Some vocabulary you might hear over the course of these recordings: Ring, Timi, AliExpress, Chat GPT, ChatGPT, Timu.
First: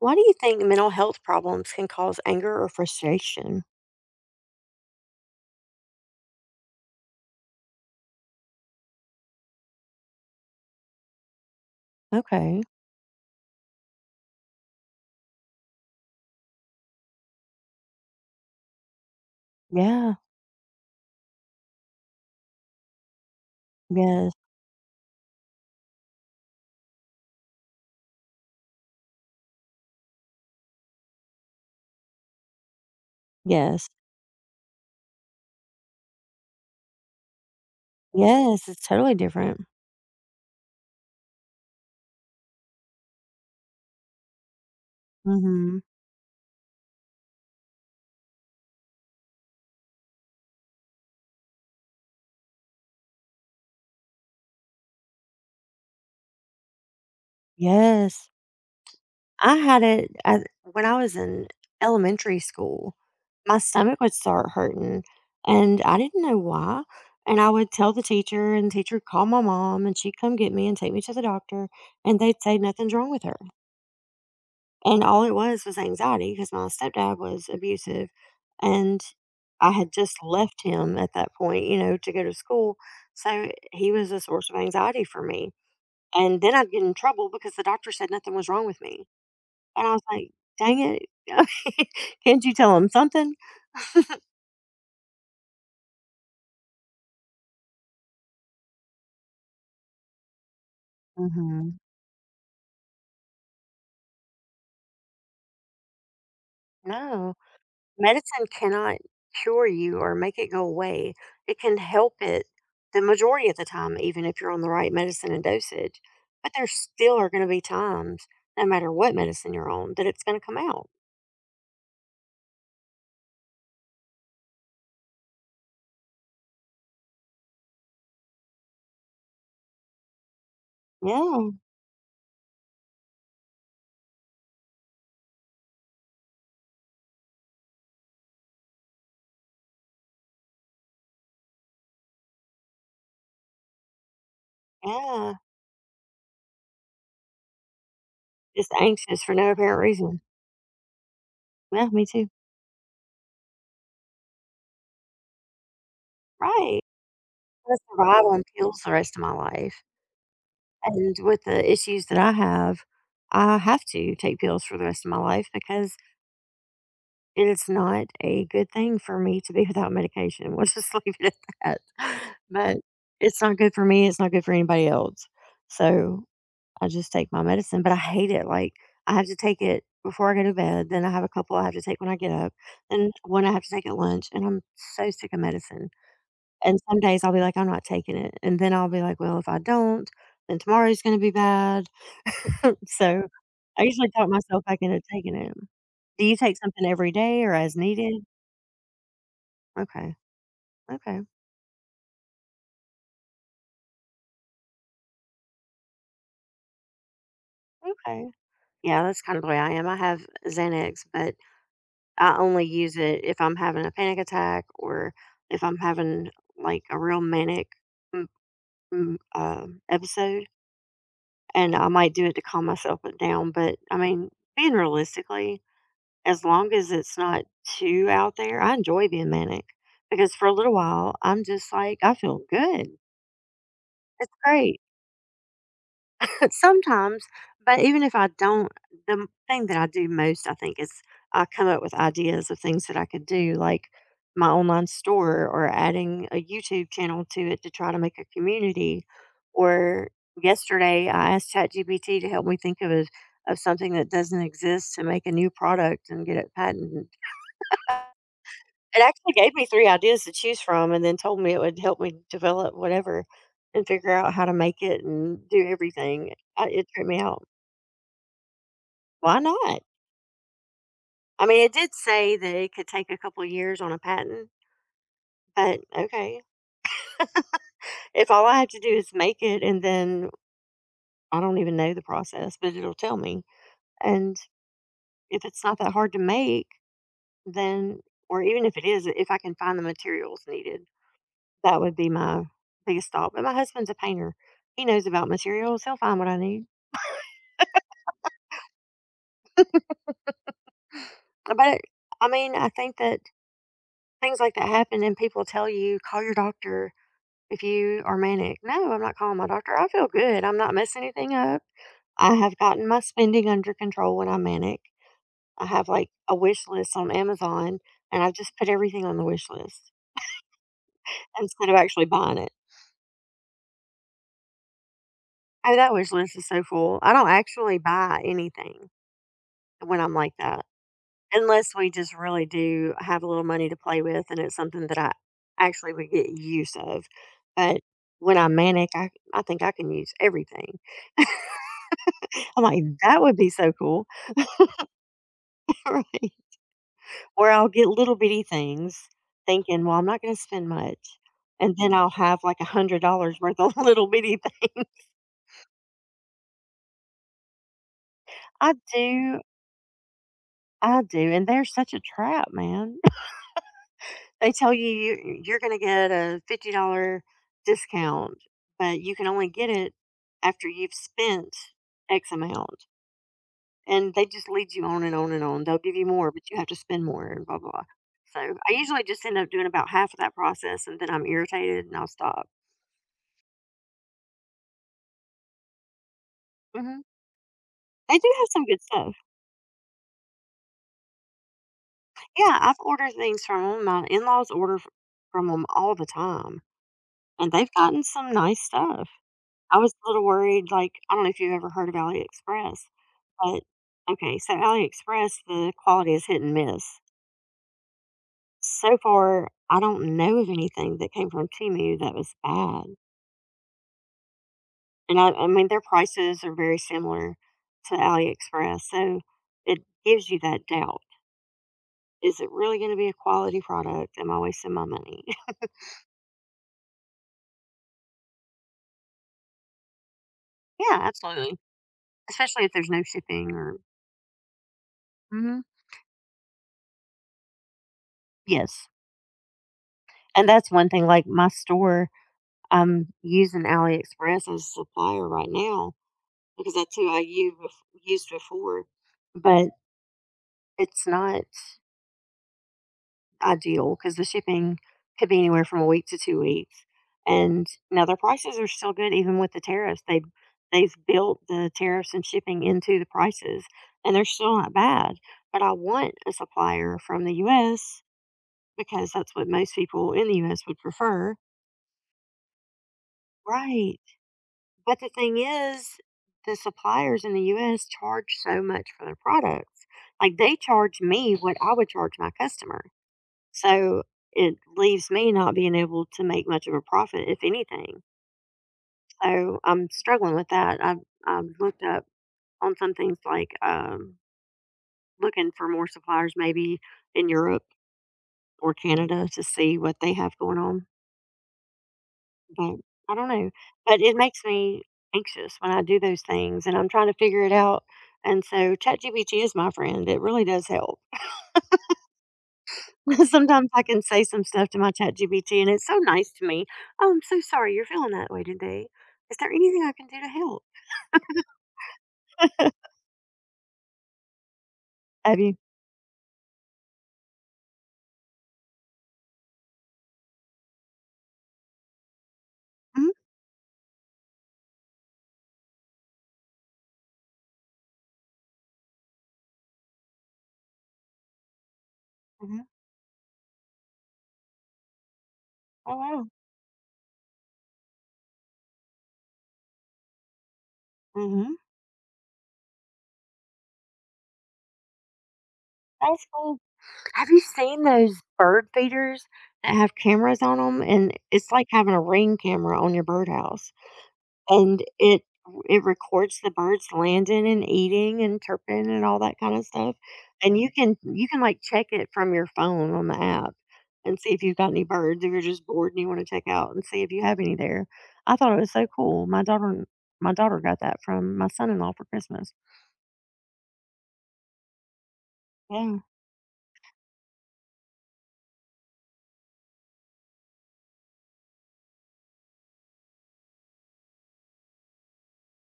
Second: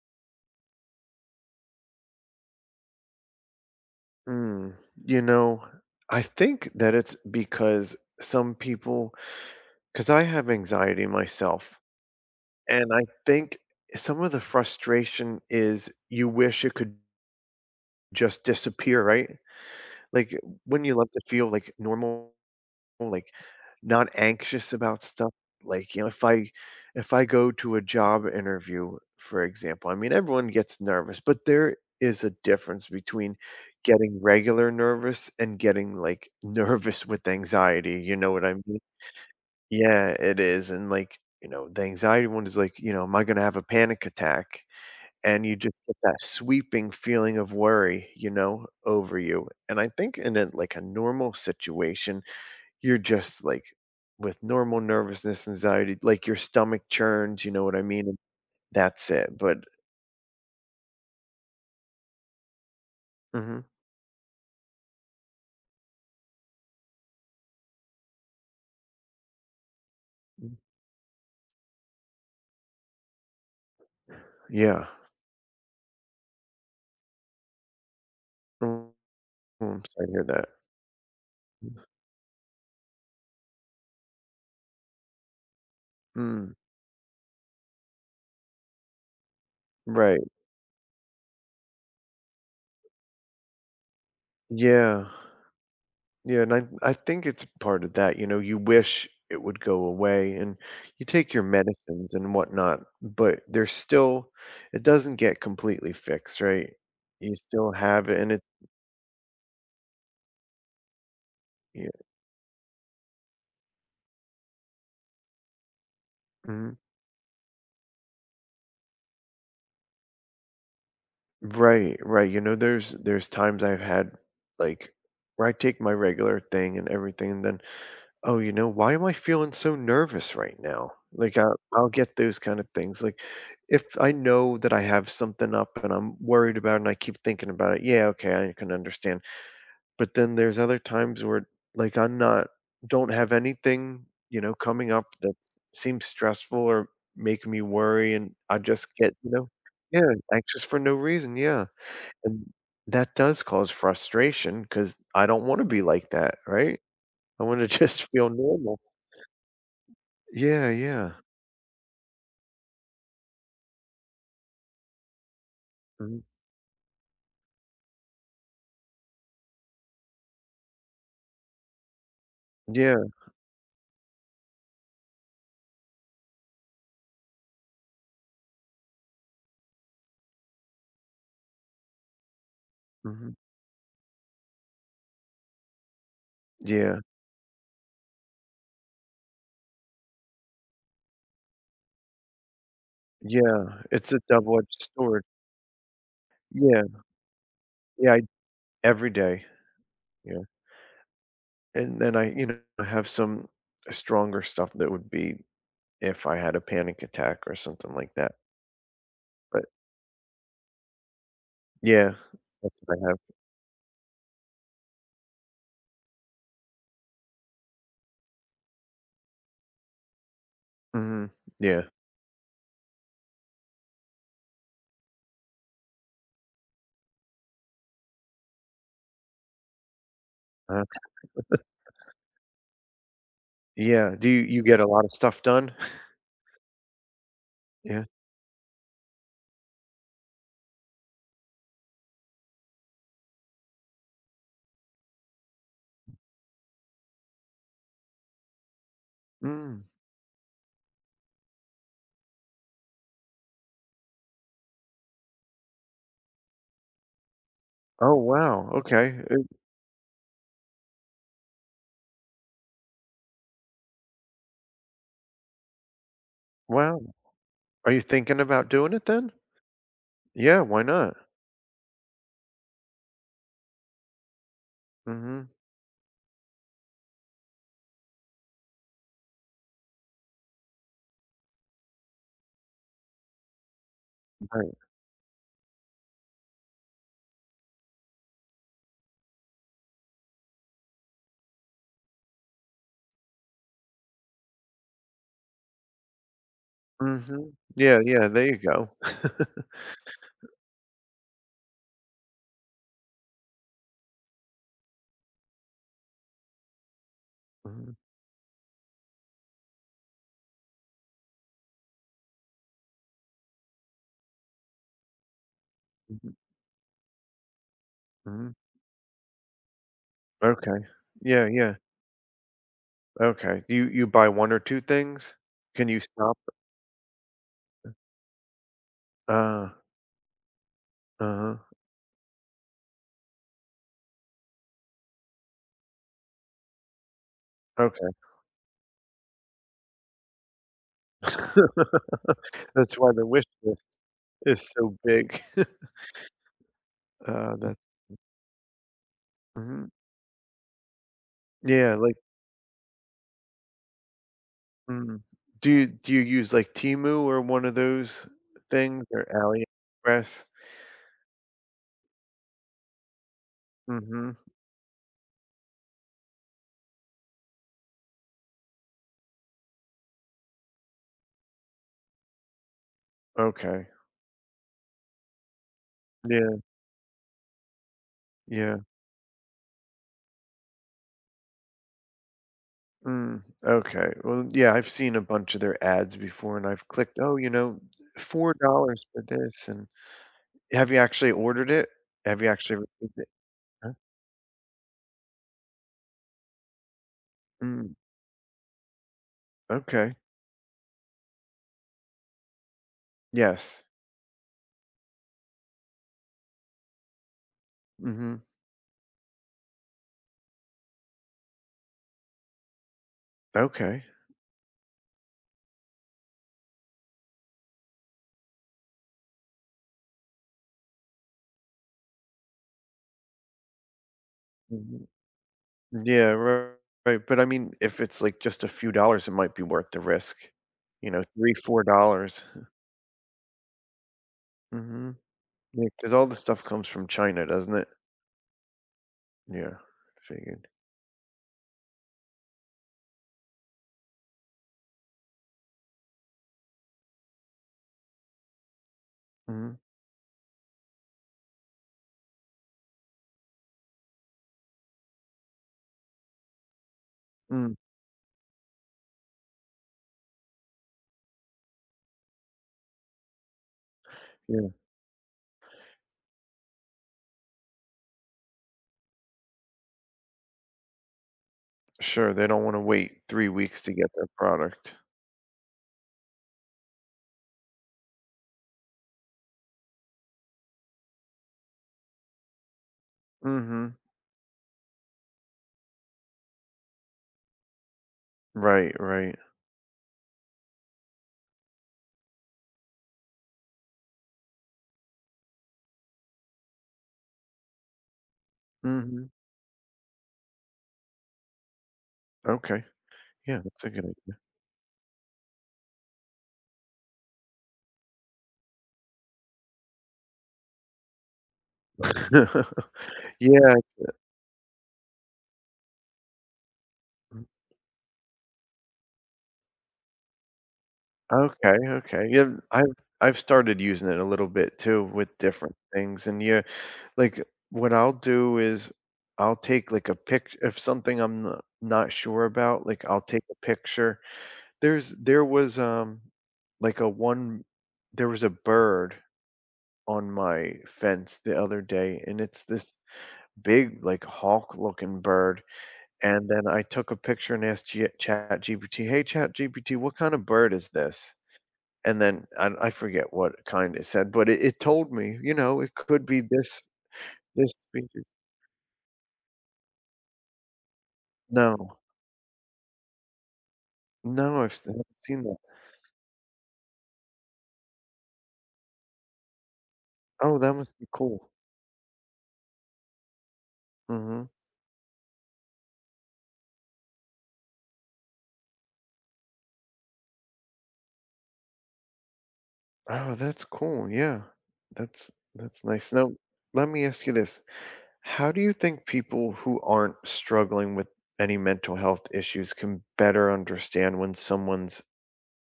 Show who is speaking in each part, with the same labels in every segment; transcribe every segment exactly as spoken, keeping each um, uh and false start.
Speaker 1: Why do you think mental health problems can cause anger or frustration?
Speaker 2: Mm, you know, I think that it's because some people, because I have anxiety myself,
Speaker 1: Okay.
Speaker 2: and I think some of the frustration is you wish it could just disappear, right?
Speaker 1: Yeah.
Speaker 2: Like when you love to feel like normal like, not
Speaker 1: Yes.
Speaker 2: anxious about stuff. Like, you know, if I if I go to a job interview, for example, I mean, everyone gets nervous, but there is a difference between
Speaker 1: Yes.
Speaker 2: getting regular nervous and getting like nervous with anxiety. You know what I
Speaker 1: Yes.
Speaker 2: mean?
Speaker 1: It's totally different.
Speaker 2: Yeah, it is. And like, you know, the anxiety one is like, you know, am I going to have a panic attack? And you just
Speaker 1: hmm
Speaker 2: get that sweeping feeling of worry, you know, over you. And I think in a, like a normal situation, you're just like with normal nervousness, anxiety, like your stomach churns, you know what I mean? And
Speaker 1: Yes.
Speaker 2: that's it.
Speaker 1: I
Speaker 2: But
Speaker 1: had it I, when I was in elementary school. My
Speaker 2: mhm.
Speaker 1: stomach would start hurting, and I didn't know why. And I would tell the teacher, and the teacher would call my mom, and she'd come get
Speaker 2: Mm.
Speaker 1: me and take me to the doctor, and they'd say nothing's wrong with her.
Speaker 2: Yeah.
Speaker 1: And all it was was anxiety because my stepdad was abusive.
Speaker 2: Mm,
Speaker 1: And I
Speaker 2: I'm
Speaker 1: had
Speaker 2: sorry to
Speaker 1: just
Speaker 2: hear that.
Speaker 1: left him at that point, you know, to go to school. So he was a source of anxiety for me. And
Speaker 2: Mm,
Speaker 1: then I'd get in trouble because the doctor said nothing was wrong with me. And I was
Speaker 2: right.
Speaker 1: like, dang it. Can't you tell him something?
Speaker 2: Yeah. Yeah, and I I think it's part of that, you know, you wish it would go away and you take your
Speaker 1: hmm
Speaker 2: medicines and whatnot, but there's still it doesn't get completely fixed, right? You
Speaker 1: No.
Speaker 2: still have it and it
Speaker 1: Medicine cannot cure you or make it go away. It can
Speaker 2: yeah.
Speaker 1: help it the majority of the time, even if you're on the right medicine and dosage. But there
Speaker 2: Mhm.
Speaker 1: still are going to be times, no matter what medicine you're on, that it's going to come out.
Speaker 2: Right, right. You know, there's there's times I've had like where I take my regular thing and everything, and then, oh, you know, why am I feeling so nervous right now? Like I,
Speaker 1: Yeah,
Speaker 2: I'll get those kind of things. Like if I know that I have something up and I'm worried about it and I keep thinking about it, yeah, okay, I can understand. But then there's other times where like I'm not don't have anything, you know, coming up
Speaker 1: yeah.
Speaker 2: that seems stressful or make me worry and I
Speaker 1: Just
Speaker 2: just get,
Speaker 1: anxious
Speaker 2: you
Speaker 1: for
Speaker 2: know,
Speaker 1: no apparent
Speaker 2: yeah,
Speaker 1: reason.
Speaker 2: anxious for no reason. Yeah.
Speaker 1: Yeah, me too.
Speaker 2: And that does cause frustration because I don't wanna be like that,
Speaker 1: Right.
Speaker 2: right? I wanna
Speaker 1: I'm going to
Speaker 2: just
Speaker 1: survive
Speaker 2: feel
Speaker 1: on
Speaker 2: normal.
Speaker 1: pills the rest of my life.
Speaker 2: Yeah, yeah.
Speaker 1: And with the issues that I have, I have to take pills for the rest of my life because
Speaker 2: Mhm.
Speaker 1: And it's not a good thing for me to be without medication. We'll just leave it at that. But
Speaker 2: Yeah.
Speaker 1: it's not good for me. It's not good for anybody else. So I just take my medicine, but I hate it. Like I have to take it before I go to bed. Then I have a couple I have to take when I get up, and
Speaker 2: Mhm.
Speaker 1: one I have to take at lunch. And I'm so sick of medicine. And some
Speaker 2: Yeah.
Speaker 1: days I'll be like, I'm not taking it. And then I'll be like, well, if I don't, then tomorrow's going to be bad. So I
Speaker 2: Yeah.
Speaker 1: usually
Speaker 2: It's a
Speaker 1: talk myself back
Speaker 2: double-edged
Speaker 1: into
Speaker 2: sword.
Speaker 1: taking it. Do you take
Speaker 2: Yeah.
Speaker 1: something every day or as
Speaker 2: Yeah, I
Speaker 1: needed?
Speaker 2: every day.
Speaker 1: Okay,
Speaker 2: Yeah.
Speaker 1: okay,
Speaker 2: And then I, you know, I have some stronger stuff that would be if I had a panic attack or something like
Speaker 1: okay.
Speaker 2: that.
Speaker 1: Yeah, that's kind of the way
Speaker 2: But
Speaker 1: I am. I have Xanax, but
Speaker 2: yeah,
Speaker 1: I only
Speaker 2: that's
Speaker 1: use
Speaker 2: what I have.
Speaker 1: it if I'm having a panic attack or if I'm having like a real manic mm, mm, um episode.
Speaker 2: Mhm.
Speaker 1: And I
Speaker 2: Yeah.
Speaker 1: might do it to calm myself down. But I mean, being realistically, as long as it's not too out there, I enjoy being manic because for a little
Speaker 2: Uh,
Speaker 1: while, I'm just like, I feel good.
Speaker 2: yeah. Do
Speaker 1: It's
Speaker 2: you you
Speaker 1: great.
Speaker 2: get a lot of stuff done?
Speaker 1: But sometimes, but even
Speaker 2: Yeah.
Speaker 1: if I don't, the m- thing that I do most, I think, is I come up with ideas of things that I could do, like my online store or adding a YouTube channel to it to try to make a community.
Speaker 2: Mm.
Speaker 1: Or yesterday, I asked ChatGPT to help me think of a, of something that doesn't exist to make a new product and get it patented.
Speaker 2: Oh, wow.
Speaker 1: It
Speaker 2: Okay.
Speaker 1: actually
Speaker 2: Uh,
Speaker 1: gave me three ideas to choose from, and then told me it would help me develop whatever and figure out how to make it and do everything. I, it
Speaker 2: wow.
Speaker 1: tripped me out.
Speaker 2: Are you thinking about doing it then?
Speaker 1: Why not?
Speaker 2: Yeah, why not?
Speaker 1: I mean, it did say that it could take a couple of years on a patent,
Speaker 2: Mhm,
Speaker 1: but okay. If all I have to do is make it and then I don't even know the process, but it'll tell me. And
Speaker 2: right,
Speaker 1: if it's not that hard to make, then, or even if it is, if I can find the materials needed, that would be my biggest thought. But my husband's a painter, he knows about materials, he'll find what I need.
Speaker 2: mhm. Yeah, yeah, there you go.
Speaker 1: But I mean, I think that things like that happen and people tell you, call your doctor. If
Speaker 2: Mhm,
Speaker 1: you are manic, no, I'm not calling my doctor. I feel good. I'm not messing anything up. I have gotten my spending under control when I'm manic. I have like
Speaker 2: mhm,
Speaker 1: a wish list on Amazon and I've
Speaker 2: mhm.
Speaker 1: just put everything on the wish list
Speaker 2: Okay. Yeah,
Speaker 1: instead
Speaker 2: yeah,
Speaker 1: of actually buying it.
Speaker 2: okay. You you buy one or two things?
Speaker 1: Oh,
Speaker 2: Can
Speaker 1: that
Speaker 2: you
Speaker 1: wish list
Speaker 2: stop?
Speaker 1: is so full. I don't actually buy anything
Speaker 2: Uh,
Speaker 1: when I'm like that,
Speaker 2: uh-huh,
Speaker 1: unless we just really do have a little money to play with and it's something that I actually would get use of. But
Speaker 2: okay.
Speaker 1: when I'm manic, I, I think I can use everything. I'm like,
Speaker 2: That's why
Speaker 1: that
Speaker 2: the
Speaker 1: would
Speaker 2: wish
Speaker 1: be so
Speaker 2: list
Speaker 1: cool.
Speaker 2: is so big.
Speaker 1: Right. Where
Speaker 2: Uh,
Speaker 1: I'll
Speaker 2: that
Speaker 1: get little bitty things thinking,
Speaker 2: mhm.
Speaker 1: well, I'm not going to spend much. And then
Speaker 2: Yeah,
Speaker 1: I'll
Speaker 2: like
Speaker 1: have like a hundred dollars worth of little bitty thing.
Speaker 2: mm. Do you do you use, like, Timu or one of those
Speaker 1: I
Speaker 2: things or
Speaker 1: do.
Speaker 2: AliExpress?
Speaker 1: I do. And they're such a trap, man.
Speaker 2: Mhm,
Speaker 1: They tell you you- you're going to get a fifty dollars discount, but you can only get it after you've spent X amount.
Speaker 2: okay.
Speaker 1: And they just lead you on and on and on. They'll give you more, but you
Speaker 2: Yeah,
Speaker 1: have to spend more and blah, blah, blah. So I
Speaker 2: yeah.
Speaker 1: usually just end up doing about half of that process and then I'm irritated and I'll stop.
Speaker 2: Mm, okay. Well, yeah, I've seen a bunch of their ads before and I've
Speaker 1: Mhm.
Speaker 2: clicked, oh, you know,
Speaker 1: They do have some good
Speaker 2: four dollars
Speaker 1: stuff.
Speaker 2: for this. And have you actually ordered it? Have you
Speaker 1: Yeah,
Speaker 2: actually
Speaker 1: I've ordered
Speaker 2: received it?
Speaker 1: things from them.
Speaker 2: Huh?
Speaker 1: My in-laws order f from them all the time, and they've
Speaker 2: Mm,
Speaker 1: gotten some nice stuff. I was a
Speaker 2: okay.
Speaker 1: little worried, like, I don't know if you've ever heard of AliExpress, but
Speaker 2: Yes.
Speaker 1: okay, so AliExpress, the quality is hit and miss.
Speaker 2: Hmm.
Speaker 1: So far, I don't know of anything that came from Timu that was bad,
Speaker 2: Okay.
Speaker 1: and I I mean, their prices are very similar to AliExpress, so it gives you that doubt. Is it really gonna be a quality product? Am I wasting my
Speaker 2: Hmm.
Speaker 1: money?
Speaker 2: Yeah, right, right. But I mean, if it's like just a few dollars, it might be worth the risk.
Speaker 1: Yeah,
Speaker 2: You know, three,
Speaker 1: absolutely.
Speaker 2: four dollars.
Speaker 1: Especially if there's no shipping or
Speaker 2: Mm-hmm.
Speaker 1: hmm
Speaker 2: Yeah, because all the stuff comes from China, doesn't it?
Speaker 1: yes.
Speaker 2: Yeah,
Speaker 1: And
Speaker 2: figured.
Speaker 1: that's one thing like my store, I'm using AliExpress as a supplier right now because that's who I u- bef- used before. But
Speaker 2: Mm-hmm.
Speaker 1: it's not ideal because the shipping could be anywhere from a week to two weeks. And
Speaker 2: Mm,
Speaker 1: now their prices are still good even with the tariffs. They they've built the tariffs and shipping into the prices and they're still not bad. But I want a supplier from the U S because that's what most people in the U S would prefer.
Speaker 2: sure, they don't wanna wait three weeks to
Speaker 1: Right.
Speaker 2: get their product.
Speaker 1: But the thing is, the suppliers in the U S charge so much for their products. Like they charge me what I would charge my customer.
Speaker 2: Mhm.
Speaker 1: So it leaves me not being able to make much of a profit, if anything.
Speaker 2: Right, right.
Speaker 1: So I'm struggling with that. I've, I've looked up on some things like um, looking for more suppliers maybe in Europe or Canada
Speaker 2: Mhm.
Speaker 1: to see what they have going on. But
Speaker 2: Okay.
Speaker 1: I don't know,
Speaker 2: Yeah, that's a
Speaker 1: but
Speaker 2: good
Speaker 1: it
Speaker 2: idea.
Speaker 1: makes me anxious when I do those things, and I'm trying to figure it out, and so ChatGPT is my friend, it really does help. Sometimes
Speaker 2: Yeah.
Speaker 1: I can say some stuff to my ChatGPT, and it's so nice to me, "Oh, I'm so
Speaker 2: Mm,
Speaker 1: sorry you're feeling that way today. Is there anything I can do to help?"
Speaker 2: okay, okay. Yeah, I've I've started using it a little bit too with
Speaker 1: Have you
Speaker 2: different things, and yeah, like, what I'll do is I'll take, like, a pic if something I'm no not sure about, like,
Speaker 1: Mhm,
Speaker 2: I'll take a picture. There's there was, um, like, a one there was a bird on my fence the other day, and it's
Speaker 1: mhm.
Speaker 2: this big, like, hawk-looking bird,
Speaker 1: Oh, wow.
Speaker 2: and then I took a picture and asked G GPT, "Hey, Chat G P T, what kind of bird is this?"
Speaker 1: Mhm.
Speaker 2: And then I I forget what kind it said, but it it told me, you know, it could
Speaker 1: That's
Speaker 2: be
Speaker 1: cool.
Speaker 2: this
Speaker 1: Have you
Speaker 2: this
Speaker 1: seen those
Speaker 2: species.
Speaker 1: bird feeders that have cameras on them? And it's like having
Speaker 2: No.
Speaker 1: a Ring camera on your birdhouse.
Speaker 2: No, I've
Speaker 1: And
Speaker 2: s haven't
Speaker 1: it
Speaker 2: seen that.
Speaker 1: it records the birds landing and eating and chirping and all that kinda stuff, and
Speaker 2: Oh,
Speaker 1: you
Speaker 2: that
Speaker 1: can
Speaker 2: must be
Speaker 1: you can,
Speaker 2: cool.
Speaker 1: like, check it from your phone on the app and see if
Speaker 2: Mhm.
Speaker 1: you've got any birds if you're just bored and you wanna check out and see if you have any there. I thought it was so cool. My daughter my daughter got that from my son-in-law for Christmas.
Speaker 2: Oh, that's cool, yeah. That's that's
Speaker 1: Yeah,
Speaker 2: nice. Now, let me ask you this, how do you think people who aren't struggling with any mental health issues can better understand when someone's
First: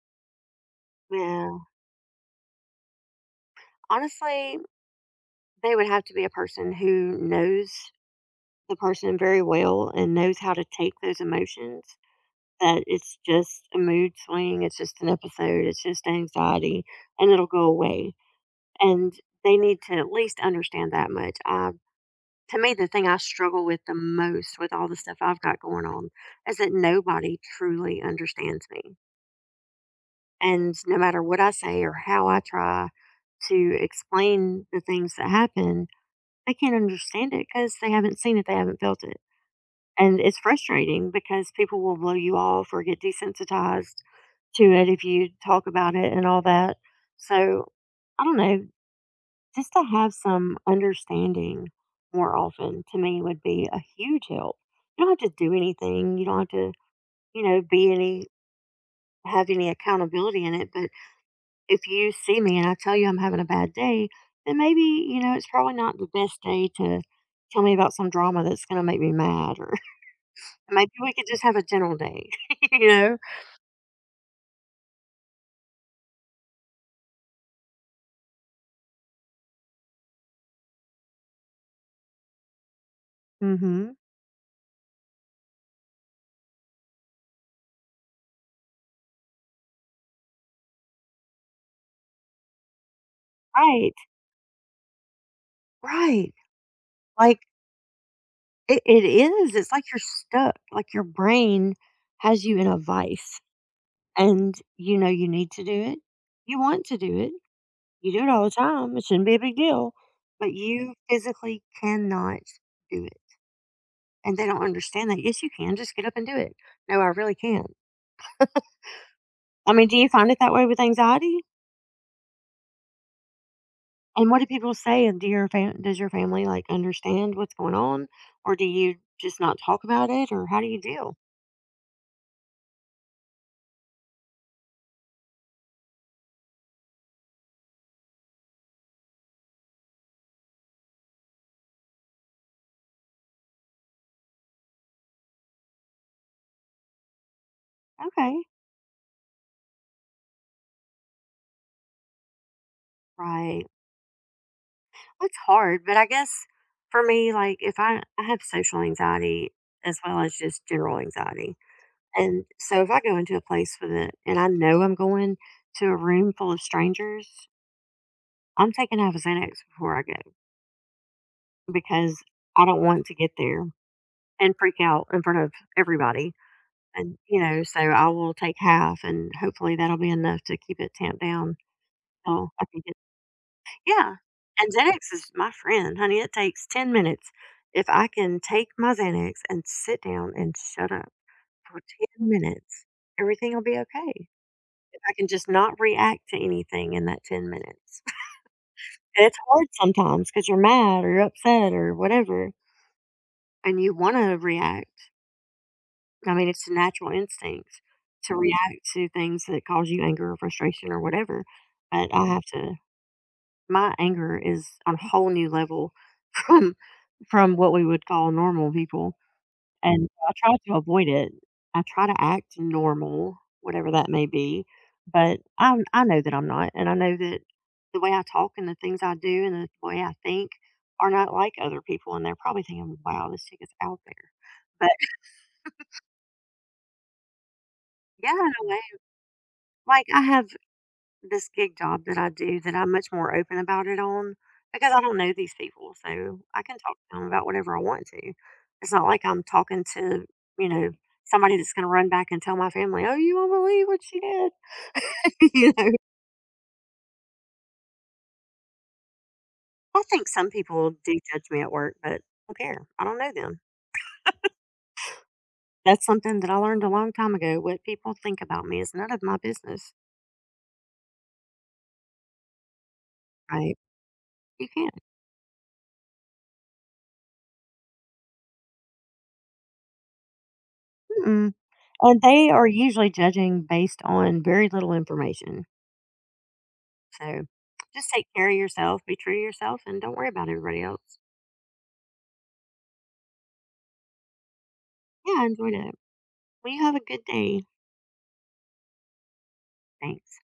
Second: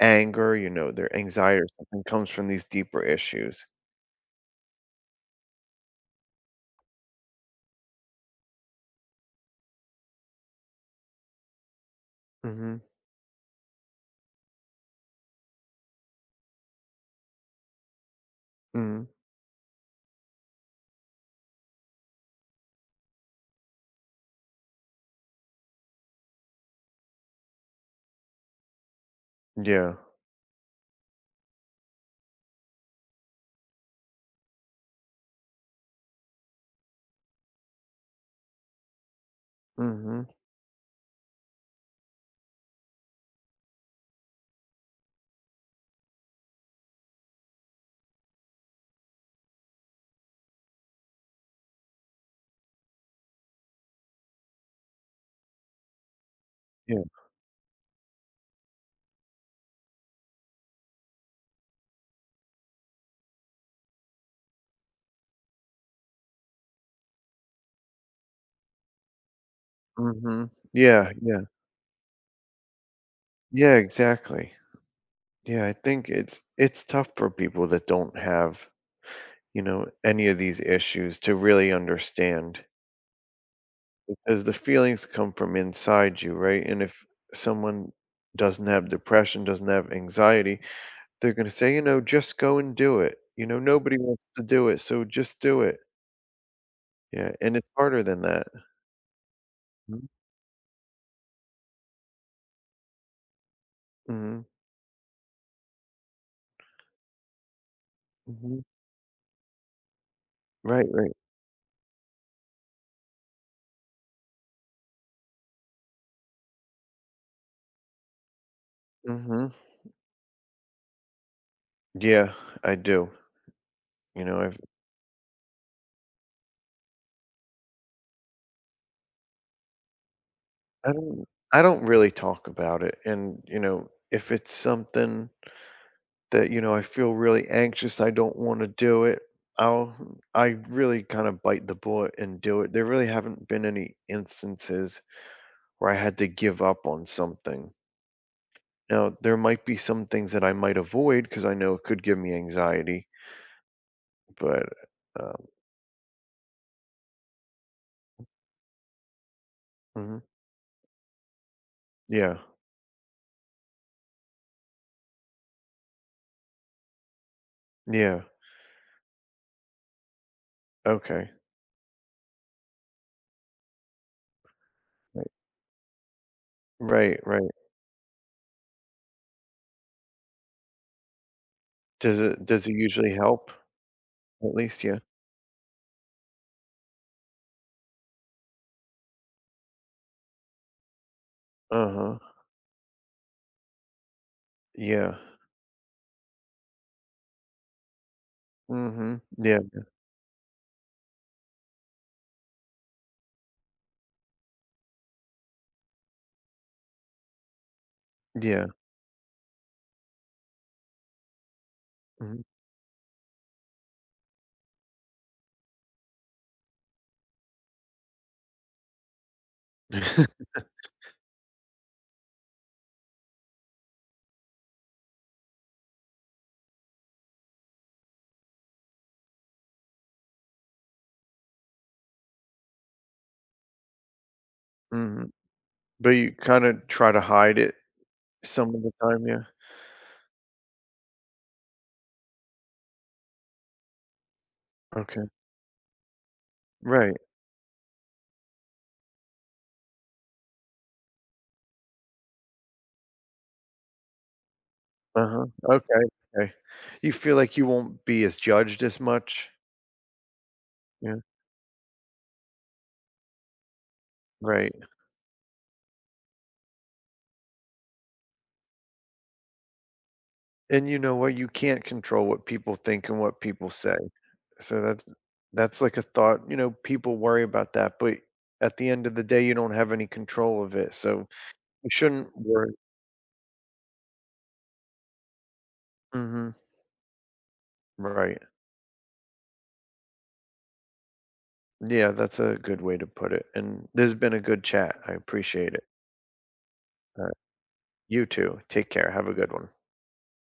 Speaker 2: anger, you know, their
Speaker 1: yeah.
Speaker 2: anxiety or something comes from these deeper issues.
Speaker 1: Honestly, they would have to be a person who knows the person very well and knows how to take those emotions
Speaker 2: Mhm.
Speaker 1: that it's just a mood swing, it's just an episode, it's just anxiety, and it'll go away.
Speaker 2: Mhm.
Speaker 1: And they need to at least understand that much. Uh, to me, the thing I struggle with the most with all the stuff I've got going on is that nobody truly understands me.
Speaker 2: Yeah.
Speaker 1: And no matter what I say or how I try to explain the things that happen, they can't understand it because they haven't seen it, they haven't felt it. And
Speaker 2: Mhm.
Speaker 1: it's frustrating because people will blow you off or get desensitized to it if you talk about it and all that. So I don't know, just to have some understanding more often to me would be a huge help. You don't have to do anything. You don't have to,
Speaker 2: Yeah.
Speaker 1: you know, be any have any accountability in it. But if you see me and I tell you I'm having a bad day, then maybe, you know, it's probably not the best day to tell me about some drama that's gonna make me mad or
Speaker 2: Mhm.
Speaker 1: Maybe
Speaker 2: Yeah,
Speaker 1: we could
Speaker 2: yeah.
Speaker 1: just have a gentle day, you know?
Speaker 2: Yeah, exactly. Yeah, I think it's it's tough for people that don't have, you know, any of these issues to really understand
Speaker 1: Mhm.
Speaker 2: because the feelings come from inside you, right? And if someone doesn't have depression, doesn't have anxiety, they're gonna say, you know, "Just go and do it." You know,
Speaker 1: Right,
Speaker 2: "Nobody wants to do it, so just do it."
Speaker 1: right.
Speaker 2: Yeah,
Speaker 1: Like,
Speaker 2: and it's harder than that.
Speaker 1: it it is, it's like you're
Speaker 2: Mm,
Speaker 1: stuck, like, your brain has you in a vice,
Speaker 2: mhm,
Speaker 1: and you know you need to do it, you want to do it, you do it all the
Speaker 2: mhm.
Speaker 1: time, it shouldn't be a big deal, but
Speaker 2: Right,
Speaker 1: you
Speaker 2: right.
Speaker 1: physically cannot do it, and they don't understand that. Yes, you can, just get up and do it. No, I really can't.
Speaker 2: Mhm.
Speaker 1: I mean, do you find it that way with anxiety?
Speaker 2: Yeah, I do. You
Speaker 1: And what
Speaker 2: know,
Speaker 1: do
Speaker 2: I've
Speaker 1: people say? And do your fam- does your family like understand what's going on, or do you just not talk about it, or how do you
Speaker 2: I
Speaker 1: deal?
Speaker 2: don't I don't really talk about it, and, you know, if it's something that, you know, I feel really anxious, I don't wanna do it, I'll I really kinda bite the bullet and do it. There really haven't been any instances where I had to give up on something.
Speaker 1: Okay,
Speaker 2: Now, there might be some things that I might avoid because I know it could give me anxiety,
Speaker 1: right.
Speaker 2: but,
Speaker 1: Well,
Speaker 2: um.
Speaker 1: it's hard, but I guess for me, like if I I have social anxiety as well
Speaker 2: Mhm.
Speaker 1: as just general anxiety,
Speaker 2: Yeah.
Speaker 1: and so if I go into a place with it, and I know I'm going to a room full of strangers,
Speaker 2: Yeah.
Speaker 1: I'm taking half a Xanax before I go
Speaker 2: Okay.
Speaker 1: because I don't want to get there and freak out in front of everybody. And,
Speaker 2: Right,
Speaker 1: you
Speaker 2: right.
Speaker 1: know, so I will take half and hopefully that'll be enough to keep it tamped down.
Speaker 2: Does it
Speaker 1: So I
Speaker 2: does it
Speaker 1: can get.
Speaker 2: usually help?
Speaker 1: Yeah.
Speaker 2: At
Speaker 1: And
Speaker 2: least, yeah.
Speaker 1: Xanax is my friend, honey. It takes ten minutes. If I can take my Xanax and sit down and shut up for
Speaker 2: Uh-huh.
Speaker 1: ten minutes, everything will be okay. If I
Speaker 2: Yeah.
Speaker 1: can just not react to anything in that ten minutes.
Speaker 2: Mhm.
Speaker 1: And it's
Speaker 2: Yeah,
Speaker 1: hard sometimes because you're mad or you're upset or whatever, and you want to react. I mean, it's a natural instinct to Mhm.
Speaker 2: yeah.
Speaker 1: react to things that cause you anger or frustration or whatever. But I
Speaker 2: Mhm,
Speaker 1: have to my anger is on a whole new level from from what we would call normal people. And I try to avoid it. I try to act normal, whatever that may be. But I I know that I'm not and I know that the way I talk and the things I do and the way I think are not like other people and they're probably thinking, wow, this chick is out there. But
Speaker 2: mhm. But you kinda try to hide it
Speaker 1: yeah, in a
Speaker 2: some
Speaker 1: way,
Speaker 2: of the time, yeah?
Speaker 1: like I have this gig job that I do that I'm much more open about it on, because I don't
Speaker 2: Okay.
Speaker 1: know these people, so I can talk
Speaker 2: Right.
Speaker 1: to them about whatever I want to. It's not like I'm talking to, you know, somebody that's going to run back and tell my family, "Oh, you won't believe what she did."
Speaker 2: Uh-huh.
Speaker 1: You know,
Speaker 2: Okay, okay. You feel like you won't be as judged as much?
Speaker 1: I think some people
Speaker 2: Yeah.
Speaker 1: do judge me at work, but I don't care. I don't know them.
Speaker 2: Right.
Speaker 1: That's something that I learned a long time ago. What people think about me is none of my business.
Speaker 2: And you know what? You can't control what people think and what people
Speaker 1: Right?
Speaker 2: say.
Speaker 1: You
Speaker 2: So
Speaker 1: can't.
Speaker 2: that's that's like a thought, you know, people worry about that, but at the end of the day, you don't have any control of it, so
Speaker 1: Mm-mm.
Speaker 2: you
Speaker 1: And
Speaker 2: shouldn't
Speaker 1: they are
Speaker 2: worry.
Speaker 1: usually judging based on very little information.
Speaker 2: Mhm.
Speaker 1: So, just take
Speaker 2: Right.
Speaker 1: care of yourself, be true to yourself, and don't worry about everybody else.
Speaker 2: Yeah, that's a good way to put it, and this has been a good chat. I
Speaker 1: Yeah, I enjoyed
Speaker 2: appreciate it.
Speaker 1: it. Well, you have a good
Speaker 2: Uh,
Speaker 1: day.
Speaker 2: you too. Take care. Have a good one.
Speaker 1: Thanks.